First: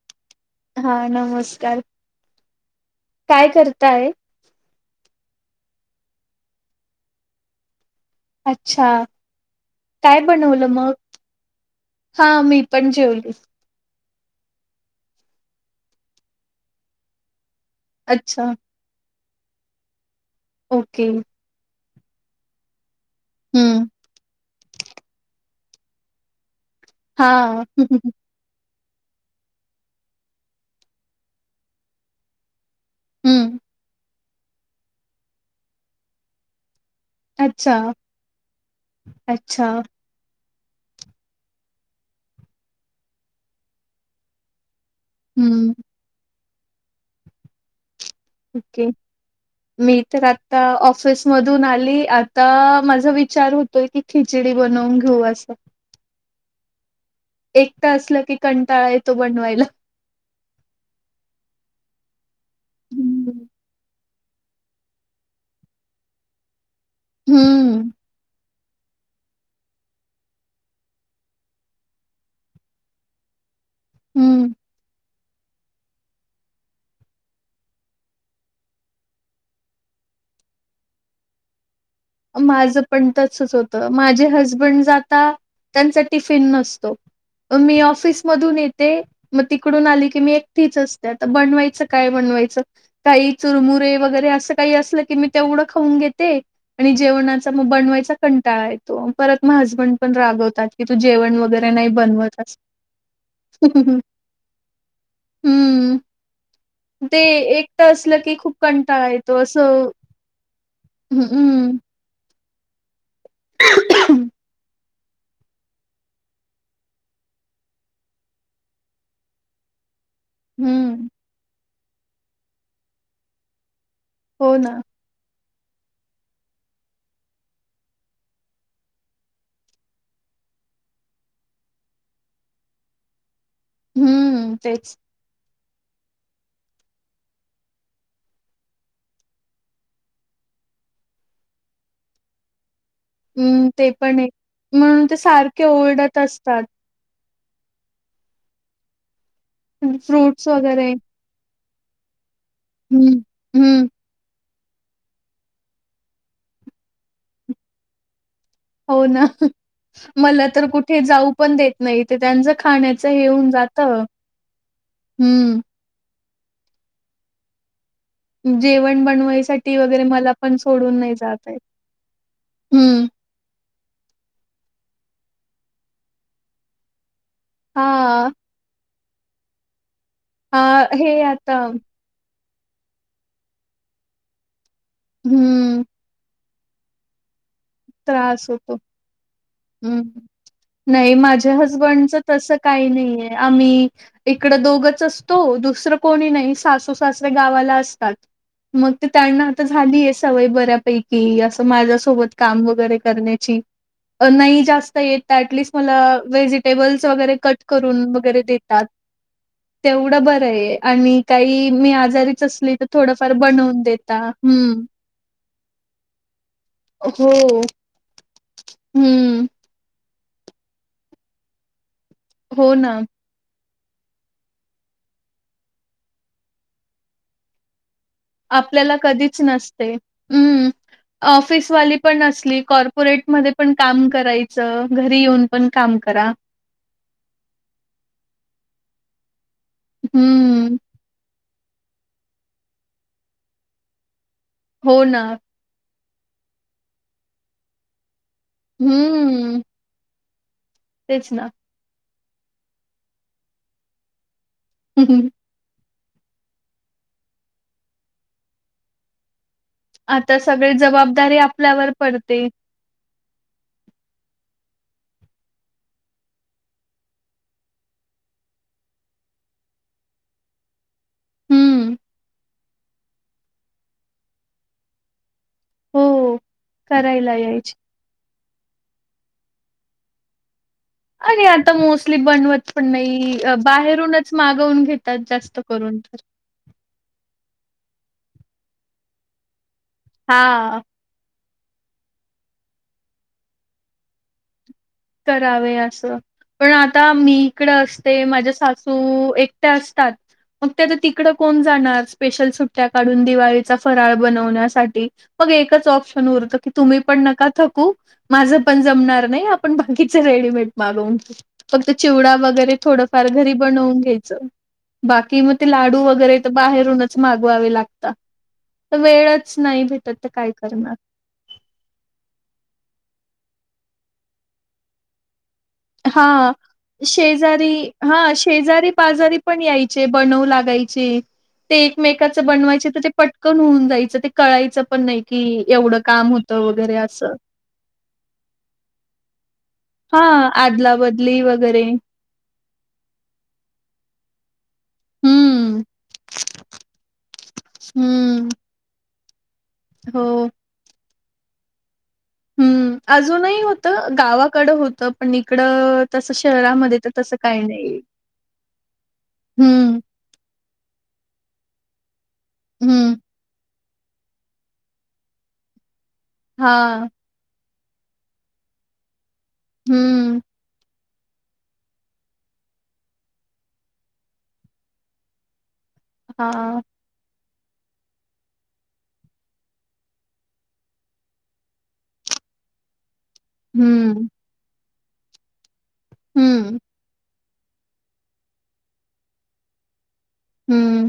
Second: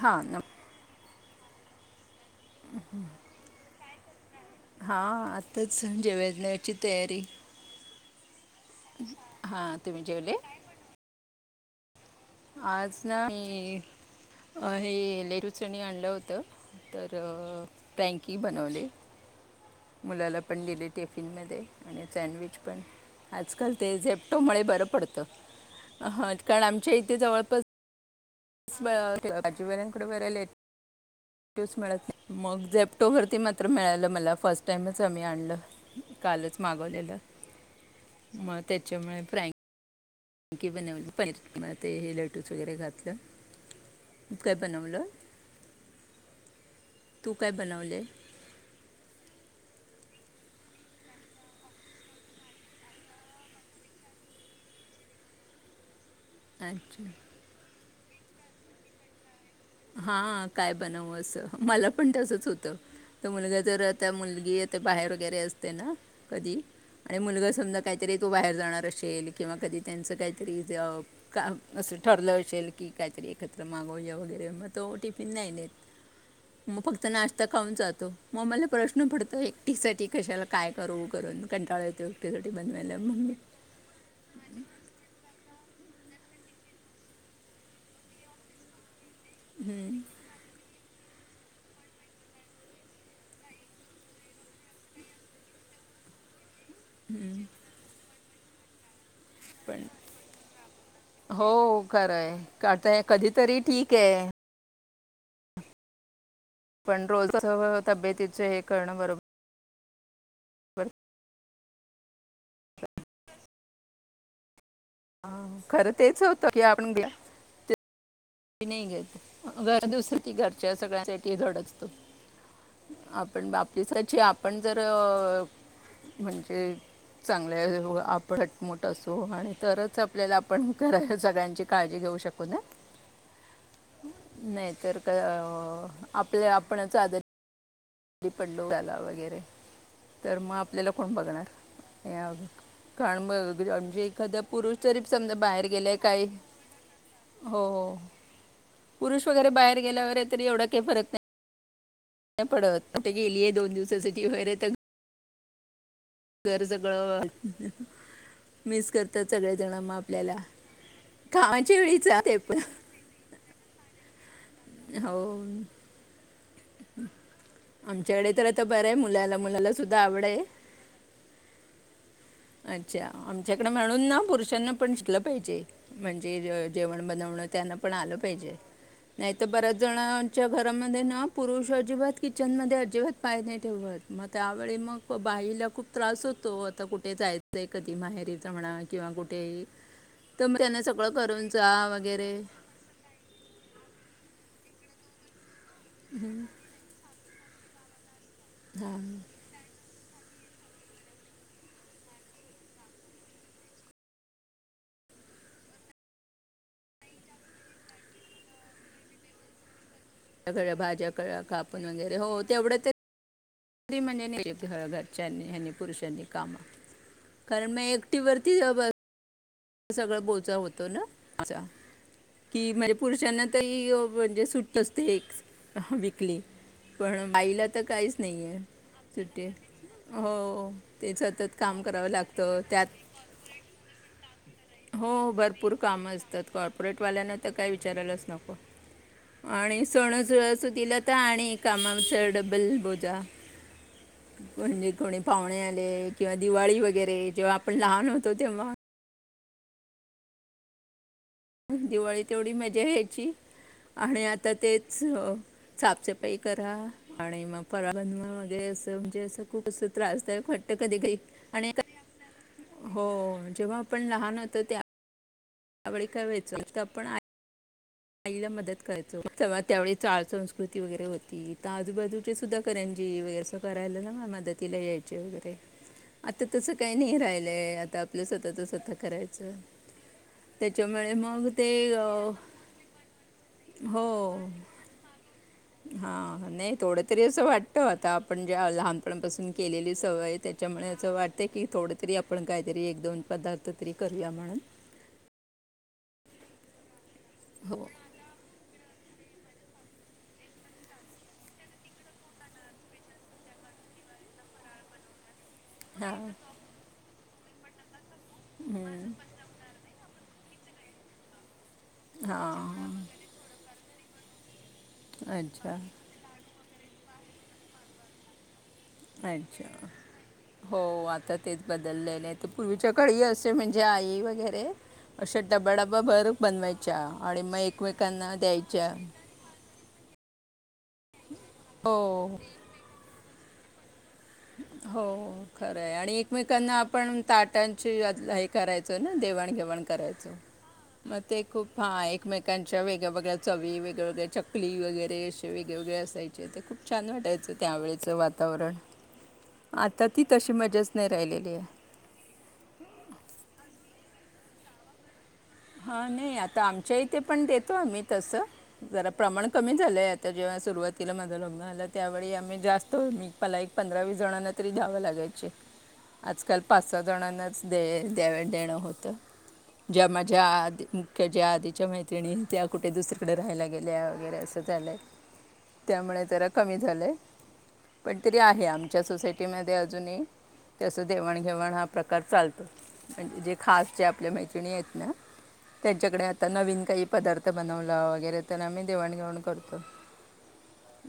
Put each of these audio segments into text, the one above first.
हा हा नमस्कार काय करताय हां आताच सं जेवेजण्याची तयारी अच्छा हां तुम्ही काय जेवले बनवलं मग हा मी पण आज ना जेवली मी हे लेहरू चणी आणलं होतं तर फ्रँकी अच्छा बनवले मुलाला पण दिले ओके टिफिनमध्ये आणि सँडविच पण आजकाल हम्म ते झे मुळे बरं पडतं कारण आमच्या इथे हा जवळपास सज वेल्या कडे बरले च्यूस मत मग झप ऑक्टोबरती हम्म मात्र मिळालं मला फर्स्ट टाईमच आम्ही आणलं कालच माग अच्छा म त्याच्यामुळे फ्रँकी अच्छा कीी बनवली पनीर ते हे लटूस वगैरे घातलं काय बनवलं हम्म तू काय बनवले ओके मी तर आता ऑफिसमधून आली आता माझा विचार होतोय की खि बनवून घेऊ असं अच्छा एकट असलं की कंटाळा येतो बनवायला हा काय बनव असं मला पण तसच होतं तर हम्म मुलगा जर मुलगी बाहेर वगैरे असते ना कधी आणि मुलगा समजा हम्म काहीतरी तू बाहेर असेल किंवा कधी त्यांच काहीतरी अस ठरलं असेल की काहीतरी एखा मागोया हम्म. वगैरे मग त ओ टीफीन नाही नाही मग फक्त नाश्ता खाऊन जातो मग मला प्रश्न पडतो एकटीसाठीठी कशाला काय करू करू कंटाळा येतो एकटीसाठी माझं बनवायला पण मग मी तसच होतं माझे हसबंड जाता त्यांचा टिफिन नसतो मी ऑफिसमधून येते मग तिकडून आली की मी एकटीच असतात बनवायचं काय बनवायचं काही चुरमुुरे वगैरे असं काही असलं की मी तेवढं खाऊन घेते ते आणि जेवणाचा मग बनवायचा कंटाळा येतो परत म हसबंड पण रागवतात की तू जेवण वगैरे हो नाही खरंय बनवत अस आता कधीतरी ठीक आहे हम्म पण ते रोज असं एकट असलं की तब्येतीचं खूप हे करणं कंटाळा बरोबर येतो असं. हम् हम्म [inaudible] हा खरं तेच होतं कि आपण नई घेत घरात दुसर ती घरच्या हम्म सगळ्यांसाठी रडत. आपण बापीसाची हो आपण जर ना म्हणजे चांगले आप हटमुट असो आणि तरच आपल्याला आपण घरात सगळ्यांची काळजी घेऊ. घेऊ शकू ना. हम्म नाही तेच तर काय आपल्या आपणच आजारी री पडलो वगैरे तर मग आपल्याला कोण बगणार या अ खण बग बद हम्म ते आमच पण आहे. एखादा पुरुष ब जरी म्हणून ते समजा सारखे बाहेर गेलेय ओरडत काही असतात. हो हो पुरुष वगैरे बाहेर गेल्यावर फ्रूट्स तरी एवढा काय वगैरे फरक नाई नाई पडत कुट हम्म गेलीय दोन हम्म दिवसाठी व्हय रे तग घर सगळं मिस हो ना करतात सगळेजण मग आपल्याला मला तर कुठे जाऊ पण देत कामाच्या नाई वेळीच इथ हा ते त्यांच पण खाण्याच हे उन जात. हो हम्म जेवण बनवायसाठी वगैरे सुद्धा आवड मला आहे पण सोडून नाई जात येत. अच्छा आमच्याकडे म्हणून ना पुरुषांना पण शिकलं पाहिजे म्हणजे जेवण बनवन. ण त्यांना पण आल हा पाहीजे. नाहीतर बऱ्याच णांच्या हा घरामध्ये हे ना आता पुरुष अजिबात किचन मद्ये अजिबात पाय नाई ठेवत मग त्याव वेळी मग बाईला हम्म खूप त्रास होतो आता कुठे जायच. य कधी माहेरीच म्हणा किंवा कुठेही. हम हम तर मग त्यांना सगळं नाई करून माझ्या जा हजबंडच वगैरे तस काई नाईय आम्ही इकड दोगच असतो दुसरं कोणी नाही सासू सासरे गावाला असतात. म ते त्यांना आता झालीय स सवय बऱ्यापैकी असं माझ्यासोबत काम वगैरे करण्याची. नाही जास्त येत ऍटलिस्ट मला व्हेजिटेबल्स वगैरे कट करून वगैरे देतात. तेवढं सगळ्या बरंय भाज्या आणि क- काई कापून मी आजारीच असली तर थोडंफार बनव कधी म्हणजे नेली घर घरच्यांनी पुरुषांनी काम हो कारण मी एकटि वरती अब हम्म सगळा बोजा होतो ना चा की हो म्हणजे ना. पुरुषांना म्हणजे सुट असते एक विइकली पण बाईला तर काहीच नाई. आपल्याला कदीच नसते हम्म हो ते सतत काम ऑफिसवाली करावं पण असली लागतं त्यात कॉपोर्रेट मधे पण काम कराय हो भरपूर काम असतात कॉर्पोरेट वाल्यांना तर काय विचारायलाच नको. आणि सण हम्म. सणासुदीला तर आणि कामाच डब्बल बोजा. म्हणजे हो कोणी ना. पाहुणे आले किंवा दिवाळी वगैरे जेव्हा आपण लहान हो हम्म तेच ना दिवाळीत एवढी मजा या्यची आणि आता तेच सापचेप. पइ करा आणि मग परातन वगैरे असं म्हणजे अस खूप अस आता त्रासदायत वाटत सगळी कधी कधी जबाबदारी आणि का आपल्यावर पडते. [inaudible] [inaudible] हो जेव्हा आपण लहान होतो त्या त्यावेळी काय व्हायचं आता आपण आई आईला मदत करायचो तेवा त्यावेळी चाळ संस्कृती वगैरे होती तर हम्म. आजूबाजूचे सुद्धा करं जी वगैरे असं करायला ना मदतीला यायचे वगैरे. हो. आता तसं काही नाही करायला यायची. राहिलंय आता आपलं स्वतःच स्वत करायचं. त्याच्यामुळे मग ते अ नही बाहेरूनच मागवून घेतात जास्त. करून तर. हा नाही थोड तरी असं वाटत आता. आपण जेव्हा लहानपणापासून केलेली सवय आहे हा. त्याच्यामुळेंच असं वाटत की ते की थोड तरी आपण काहीतरी एक, दोन पदार्थ तरी करूया म्हणून. करावे असं, पण आता मी इकड हो असते माझ्या सासू हो एकट्या असतात. मग ते तर तिकडं कोण जाणार स्पेशल सुट्ट्या काढून दिवाळीचा फराळ बनवण्यासाठी. मग एकच ऑप्शन हां उरतं की, तुम्ही पण नका थकू, माझ पण जमणार नाही. आप बाकीचं रेडीमेड मागवून घेऊ. फक्त चिवडा वगैरे हां थोडंफार घरी बनवून घ्यायचं. बाकी मग ते अच्छा लाडू वगैरे तर बाहेरूनच मागवावे लागतात. अच्छा, [inaudible] हो आता तेच बदललेलं आहे. तर पूर्वीच्या काळी कस म्हणजे आई वगैरे चट हा मग शेजारी हा एकमेकांना द्यायच्या शेजारी-पाजारी पण यायचे बनवून लागायचे. ते हो एकमेकाचं बनवायचे तर ते पटकन होऊन जायचं. ते कळायचं पण हो नाही की खरं आहे. एवढं आणि काम होतं एकमेकांना वगैरे आपण असं ताटांची अदला हे करायचो ना देवाण-घेवाण. हा करायचो आदला-बदली वगैरे. त्यांच्या वेगळ्या-वेगळ्या चवी वेगवेगळ च कली वगैरे असे हम्म वेगळेवेगळे असायचे. ते खूप छान वाटायचं त्यावेळेचं हम्म वातावरण. आता ती हो. तशी मजाच नाही राहिलेली आहे. हम्म, अजूनही होतं गावाकडं होतं. पण इकडं हा तसं नाही आता आमच्या शहरामध्ये तर इथे तसं पण काही देतो नाही. आम्ही तसं, जरा प्रमाण कमी हम्म झालंय आ तर जेव्हा सुरुवातीला माझं लग्न आलं त्यावेळी आम्ही जास्त हम्म [unintelligible] पंधरा, विस जणांना तरी द्यावं लागायचे. आजकाल हा पाच, सहा जणांनाच दे द्यावे देणं होतं जे माझ्या हम्म आधी मुख्य ज्या आधीच्या मैत्रिणी त्या कुठे दुसरीकडे राहायला गेल्या वगैरे असं झालंय. त्यामुळे जरा हा कमी झालंय. पण तरी आहे आमच्या सोसायटीमध्ये अजूनही तस देवाणघेवाण हा प्रकार चालतो. म्हणजे जे खास जे हम्म आपल्या मैत्रिणी आहेत ना. त्यांच्याकडे आता हम्म नवीन काही पदार्थ बनवला वगैरे तर आम्ही देवाणघेवाण करतो. हम्म.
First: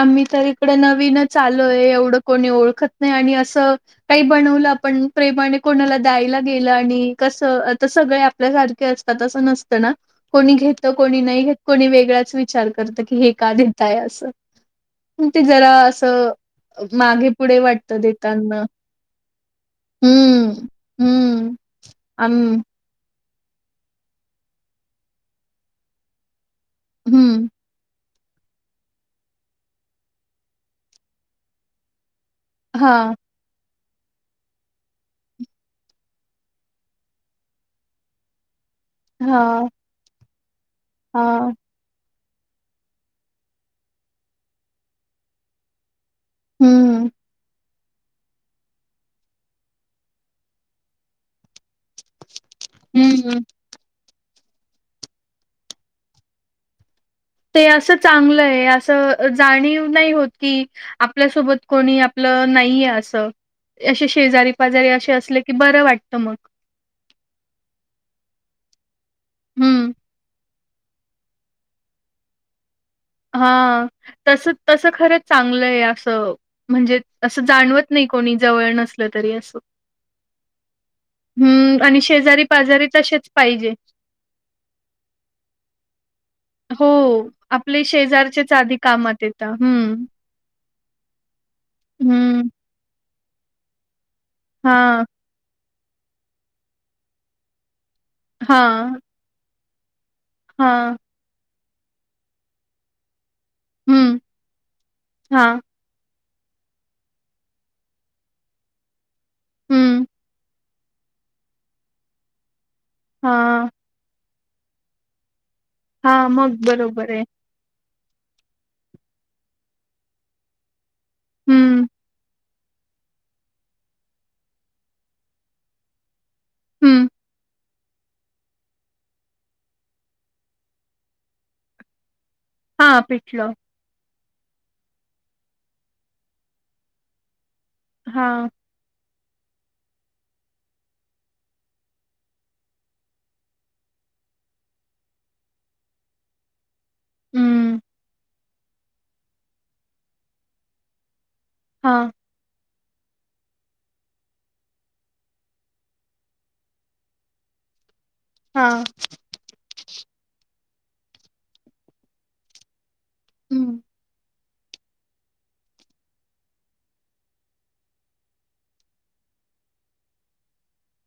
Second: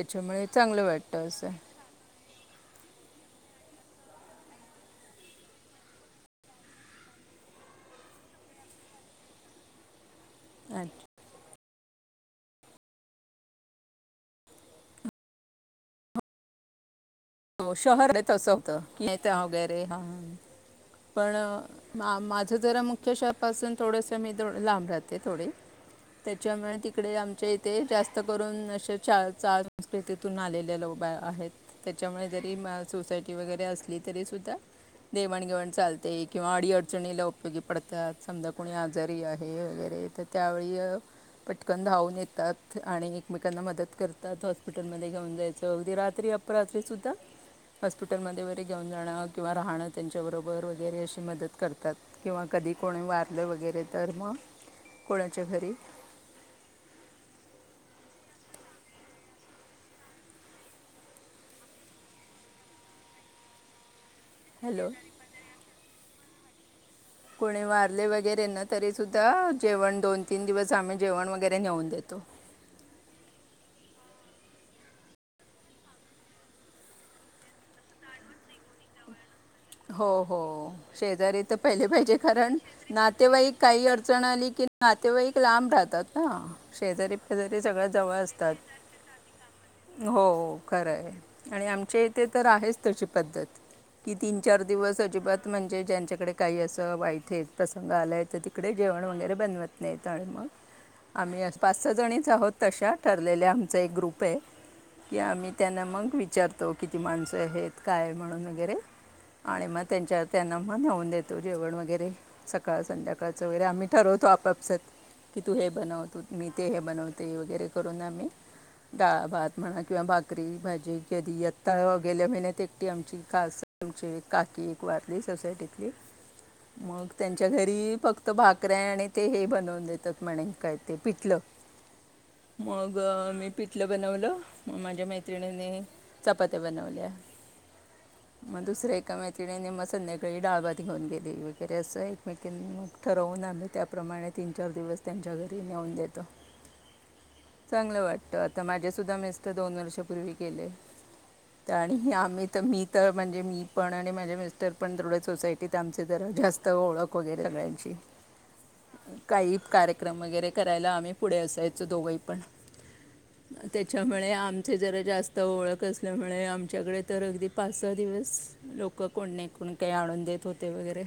आम्ही तर इकडे चांगलं वाटतं नवीनच असं आलोय. एवढं कोणी ओळखत नाही. आणि असं काही बनवलं आपण प्रेमाने कोणाला द्यायला गेलं आणि कसं आता सगळे आपल्यासार खे असतात असं नसतं ना? कोणी घेतंल अच्छा. कोणी नाही घेत. कोणी वेगळाच विचार करतात कि हे का देताय असं, ते जरा असं मागे पुढे हो वाटतं शहर हाय तसं देताना होतं की [unintelligible] वगैरे ह हम्म. पण हम्म हा आम माझं जरा मुख्य श पासून थोडस मी थोडी लांब राहते थोडी. त्याच्यामुळे तिकडे हम्म आमच्या इथे जास् त करून अशे चार चाळ संस्कृतीतून आलेले लोक आहेत त्याच्यामुळे तरी मला हा सोसायटी वगैरे अस तरी सुद्धा देवाणघेवाण चालतंय. किंवा अडी अडचणीला उपयोगी पडतात. समजा कोणी आजारी आहे हा वगैरे तर त्यावेळी अ हा पटकन धावून येत तात. आणि एकमेकांना मदत करतात. हॉस्पिटलमध्ये घेऊन जायचं अगदी रात्री अपरात्री हम्म सुद्धा हॉस्पिटलमध्ये वगैरे घेऊन जाणं किंवा राहणं त्यांच्याबरोबर वगैरे अशी मदत करता त किंवा कधी कोणी हम्म. वारलं वगैरे तर मग कोणाच्या घरी? [inaudible] ते असं चांगलंय अस जाणीव नाही होत की आपल्यासोबत कोणी आपलं नाही ना. की अस. अशे शेजारी-पाजारी हॅलो असे असले की बर वाटत मग. कुणी मारले वगैरे ना तरी सुद्धा हम्म. जेवण दोन, तीन दिवस चं आम्ही जेवण वगैरे नेऊन देतो. [inaudible] हा तस तस खरं चांगलंय अस म्हणजे असं जाणवत नाही. कोणी जवळ नसल तरी अस हो हो शेजारी तर हम्म पहिले आणि पाहिजे शेजारी कारण पाजारी तसेच नातेवाईक पाहिजे. काही अडचण आली की ना नातेवाईक लांब राहतात. ना हो शेजारी पेजारी आपले सगळं जवळ शेजारचेच असतात आधी कामात येत हम्म. खरय आणि आमचे इथे तर आहेच तशी पद्धत कि तीन चार दिवस हां. अजिबात म्हणजे ज्यांच्याकडे काही असं वाईट आहे तस आलाय तर तिकडे हां. जेवण वगैरे बनवत नाहीत आणि मग हां. आम्ही अस पाच सहा जणीच आहोत तशा ठरलेल्या आमचा एक हं. ग्रुप आहे की आम्ही हां. त्यांना मग वि चारतो किती माणसं आहेत काय म्हणून वगैरे. आणि मग हं. त्यांच्यावर त्यांना मग लावून देतो जेवण वगैरे स काळ संध्याकाळच वगैरे हां. आम्ही ठरवतो आपापसात. की तू हे बनवतो हां. मी मग ते हे बरोबर आहे. बनवते वगैरे. करून आम्ही डाळ, भात म्हणा किंवा भाकरी, भाजी कधी हं. यत्ता गेल्या महिन्यात एकटी आमची कास तुमची काकी एक वारली सोसायटीतली मग हं, त्यांच्या घरी फक्त भाकऱ्या आणि ते हे बनवून देतात म्हणे काय ते पिटलं. मग मी पिठलं बनवलं. मग माझ्या मैत्रिणीनी चपात्या बनवल्या. हां, मग दुसरे एका मैत्रिने मग संध्याकाळी डाळ भात घेऊन गेली वगैरे असं एकमेक मग ठरवून आम्ही त्याप्रमाणे तीन चार दिवस त्यांच्या घरी नेऊन देतो. [inaudible] हं, चांगलं वाटत आता माझ्या सुद्धा मिस्टर दोन वर्षापूर्वी गेले. हां, आणि आम्ही तर मी तर म्हणजे मी पण आणि माझे मिस्टर पण तेवढ्या सोसायटीत आमचे ज जास्त ओळख वगैरे सगळ्यांची. हां, काही कार्यक्रम वगैरे करायला आम्ही पुढे असायचो दोघंही पण हं, त्याच्यामुळे आम चं जरा जास्त ओळख असल्यामुळे आमच्याकडे तर अगदी पाच सहा दिवस लोकं कोण नाही कोण काही आणून देत होते वगैरे.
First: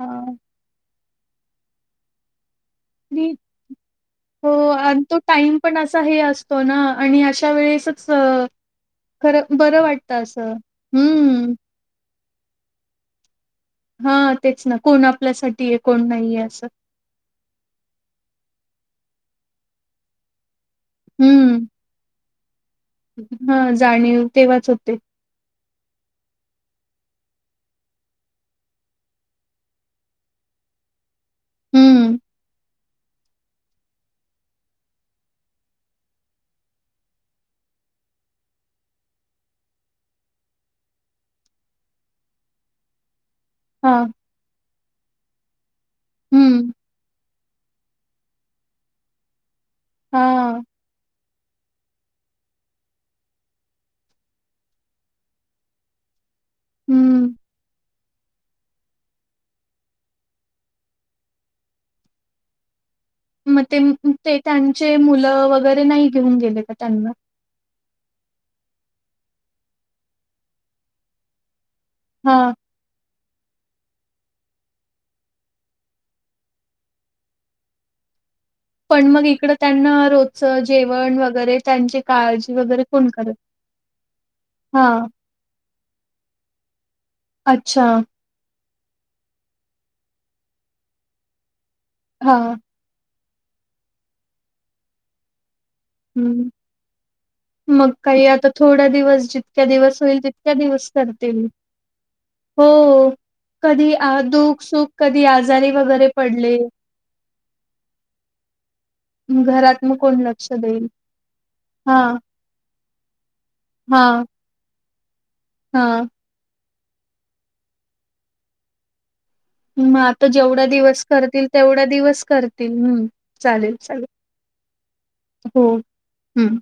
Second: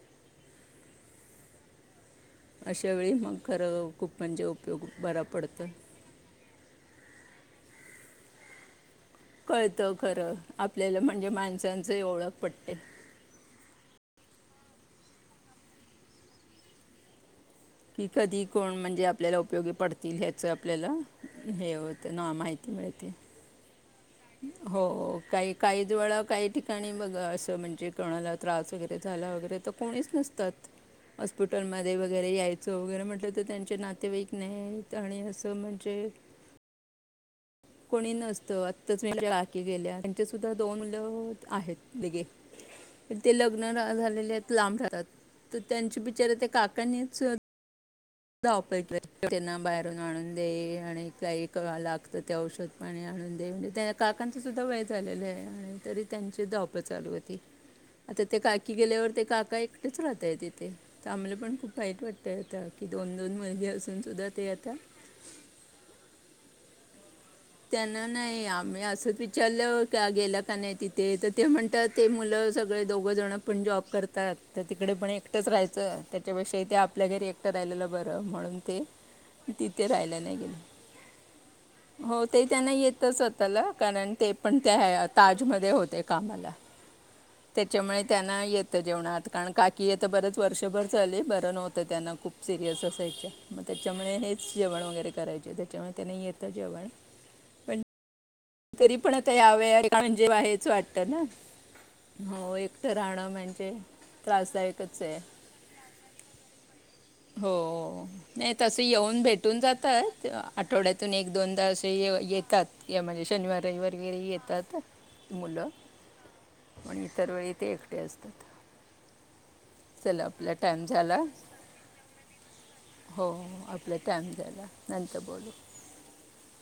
हा. अशा वेळी मग खरं खूप म्हणजे हो उपयोग आणि तो बरा टाईम पडतो पण असा असतो ना आणि अशा अशा वेळेसच खरं बरं कळतं वाटतं खरं असं. आपल्याला म्हणजे हं, माणसांचही ओळख पडते. हा तेच ना कोण आपल्यासाठी आहे कोण नाहीय असं. कि कधी कोण म्हणजे आपल्याला उपयोगी पडतील ह्याच आपल्याला हेत ना माहि हा जाणीव. तेव्हाच हो होते. काही काही ज वेळा काही ठिकाणी बघ असं म्हणजे कोणाला त्रास वगैरे झाला वगैरे तर कोणीच नसतात. हॉस्पिटलमध्ये हं, वगैरे याय चं वगैरे म्हटलं तर त्यांचे नातेवाईक नाहीत आणि असं म्हणजे कोणी नसतं आत्ताच एक काकी गेल्या त्यांचे सुद्धा दोन मुलं आहेत निगे ते लग्न हां, झालेले आहेत लांब राहतात. त्यांच्या बिचाऱ्या त्या हं, काकानीच [unintelligible] त्यांना बाहेरून आणून हां, दे आणि काही कवा ला फक्त ते औषध पाणी आणून दे म्हणजे त्या काकांचं सुद्धा वय झालेलं आहे आणि तरी त्यांनी ते धावपळ चालू हं. होती. आता ते काकी गेल्यावर ते काका एकटेच राहत आहे तिथे तर आम्हाला पण खूप माहीत वाटतंय त्या मग ते ते त्यांचे मुलं वगैरे नाही घेऊन गेले का त्यांना? त्यांना नाही आम्ही असंच विचारलं का गेलं का नाही तिथे तर ते म्हणतात ते मुलं हां. सगळे दोघं जण पण जॉब करतात, तर तिकडे पण एकटंच राहायचं त्याच्यापेक्षा इथे आपल्या घरी एकटं राहिलेलं बरं म्हणून, ते पण मग इकड तिथे त्यांना राहायला नाही रोजच गेले जेवण वगैरे त्यांची हो ते काळजी, त्यांना वगैरे कोण येतच करत? होताल कारण, ते पण त्या ह्या हां. ताजमध्ये होते कामाला. अच्छा. त्याच्यामुळे त्यांना येतं जेवणात कारण काकी येत बरंच वर्षभर झाले, बरं नव्हतं त्यांना खूप हां. सिरियस असायचे. मग त्याच्यामुळे हेच जेवण वगैरे करायचे त्याच्यामुळे त्यांना हं. येतं जेवण. पण मग काही आता थोड्या तरी पण दिवस आता जितक्या यावेळी दिवस होईल म्हणजे तितक्या हेच दिवस वाटतं ना करतील. एकटं हो राहणं म्हणजे कधी आ दुख सुख त्रासदायकच आहे कधी आजारी वगैरे पडले. हो नाही तस ते येऊन भेटून घरात मग कोण जातात लक्ष देईल? आठवड्यातून एक, दोनदा अस हां. येऊ येतात ये शनिवार, रविवार हां. येतात ना मुलं. हां. पण इतर वेळी ते एकटे असतात. म चला आता आपला जेवढा टाईम दिवस झाला करतील, तेवढा दिवस करतील, हम्म! हो चालेल, आपला चालेल. टाईम झाला नंतर बोलू. हम्,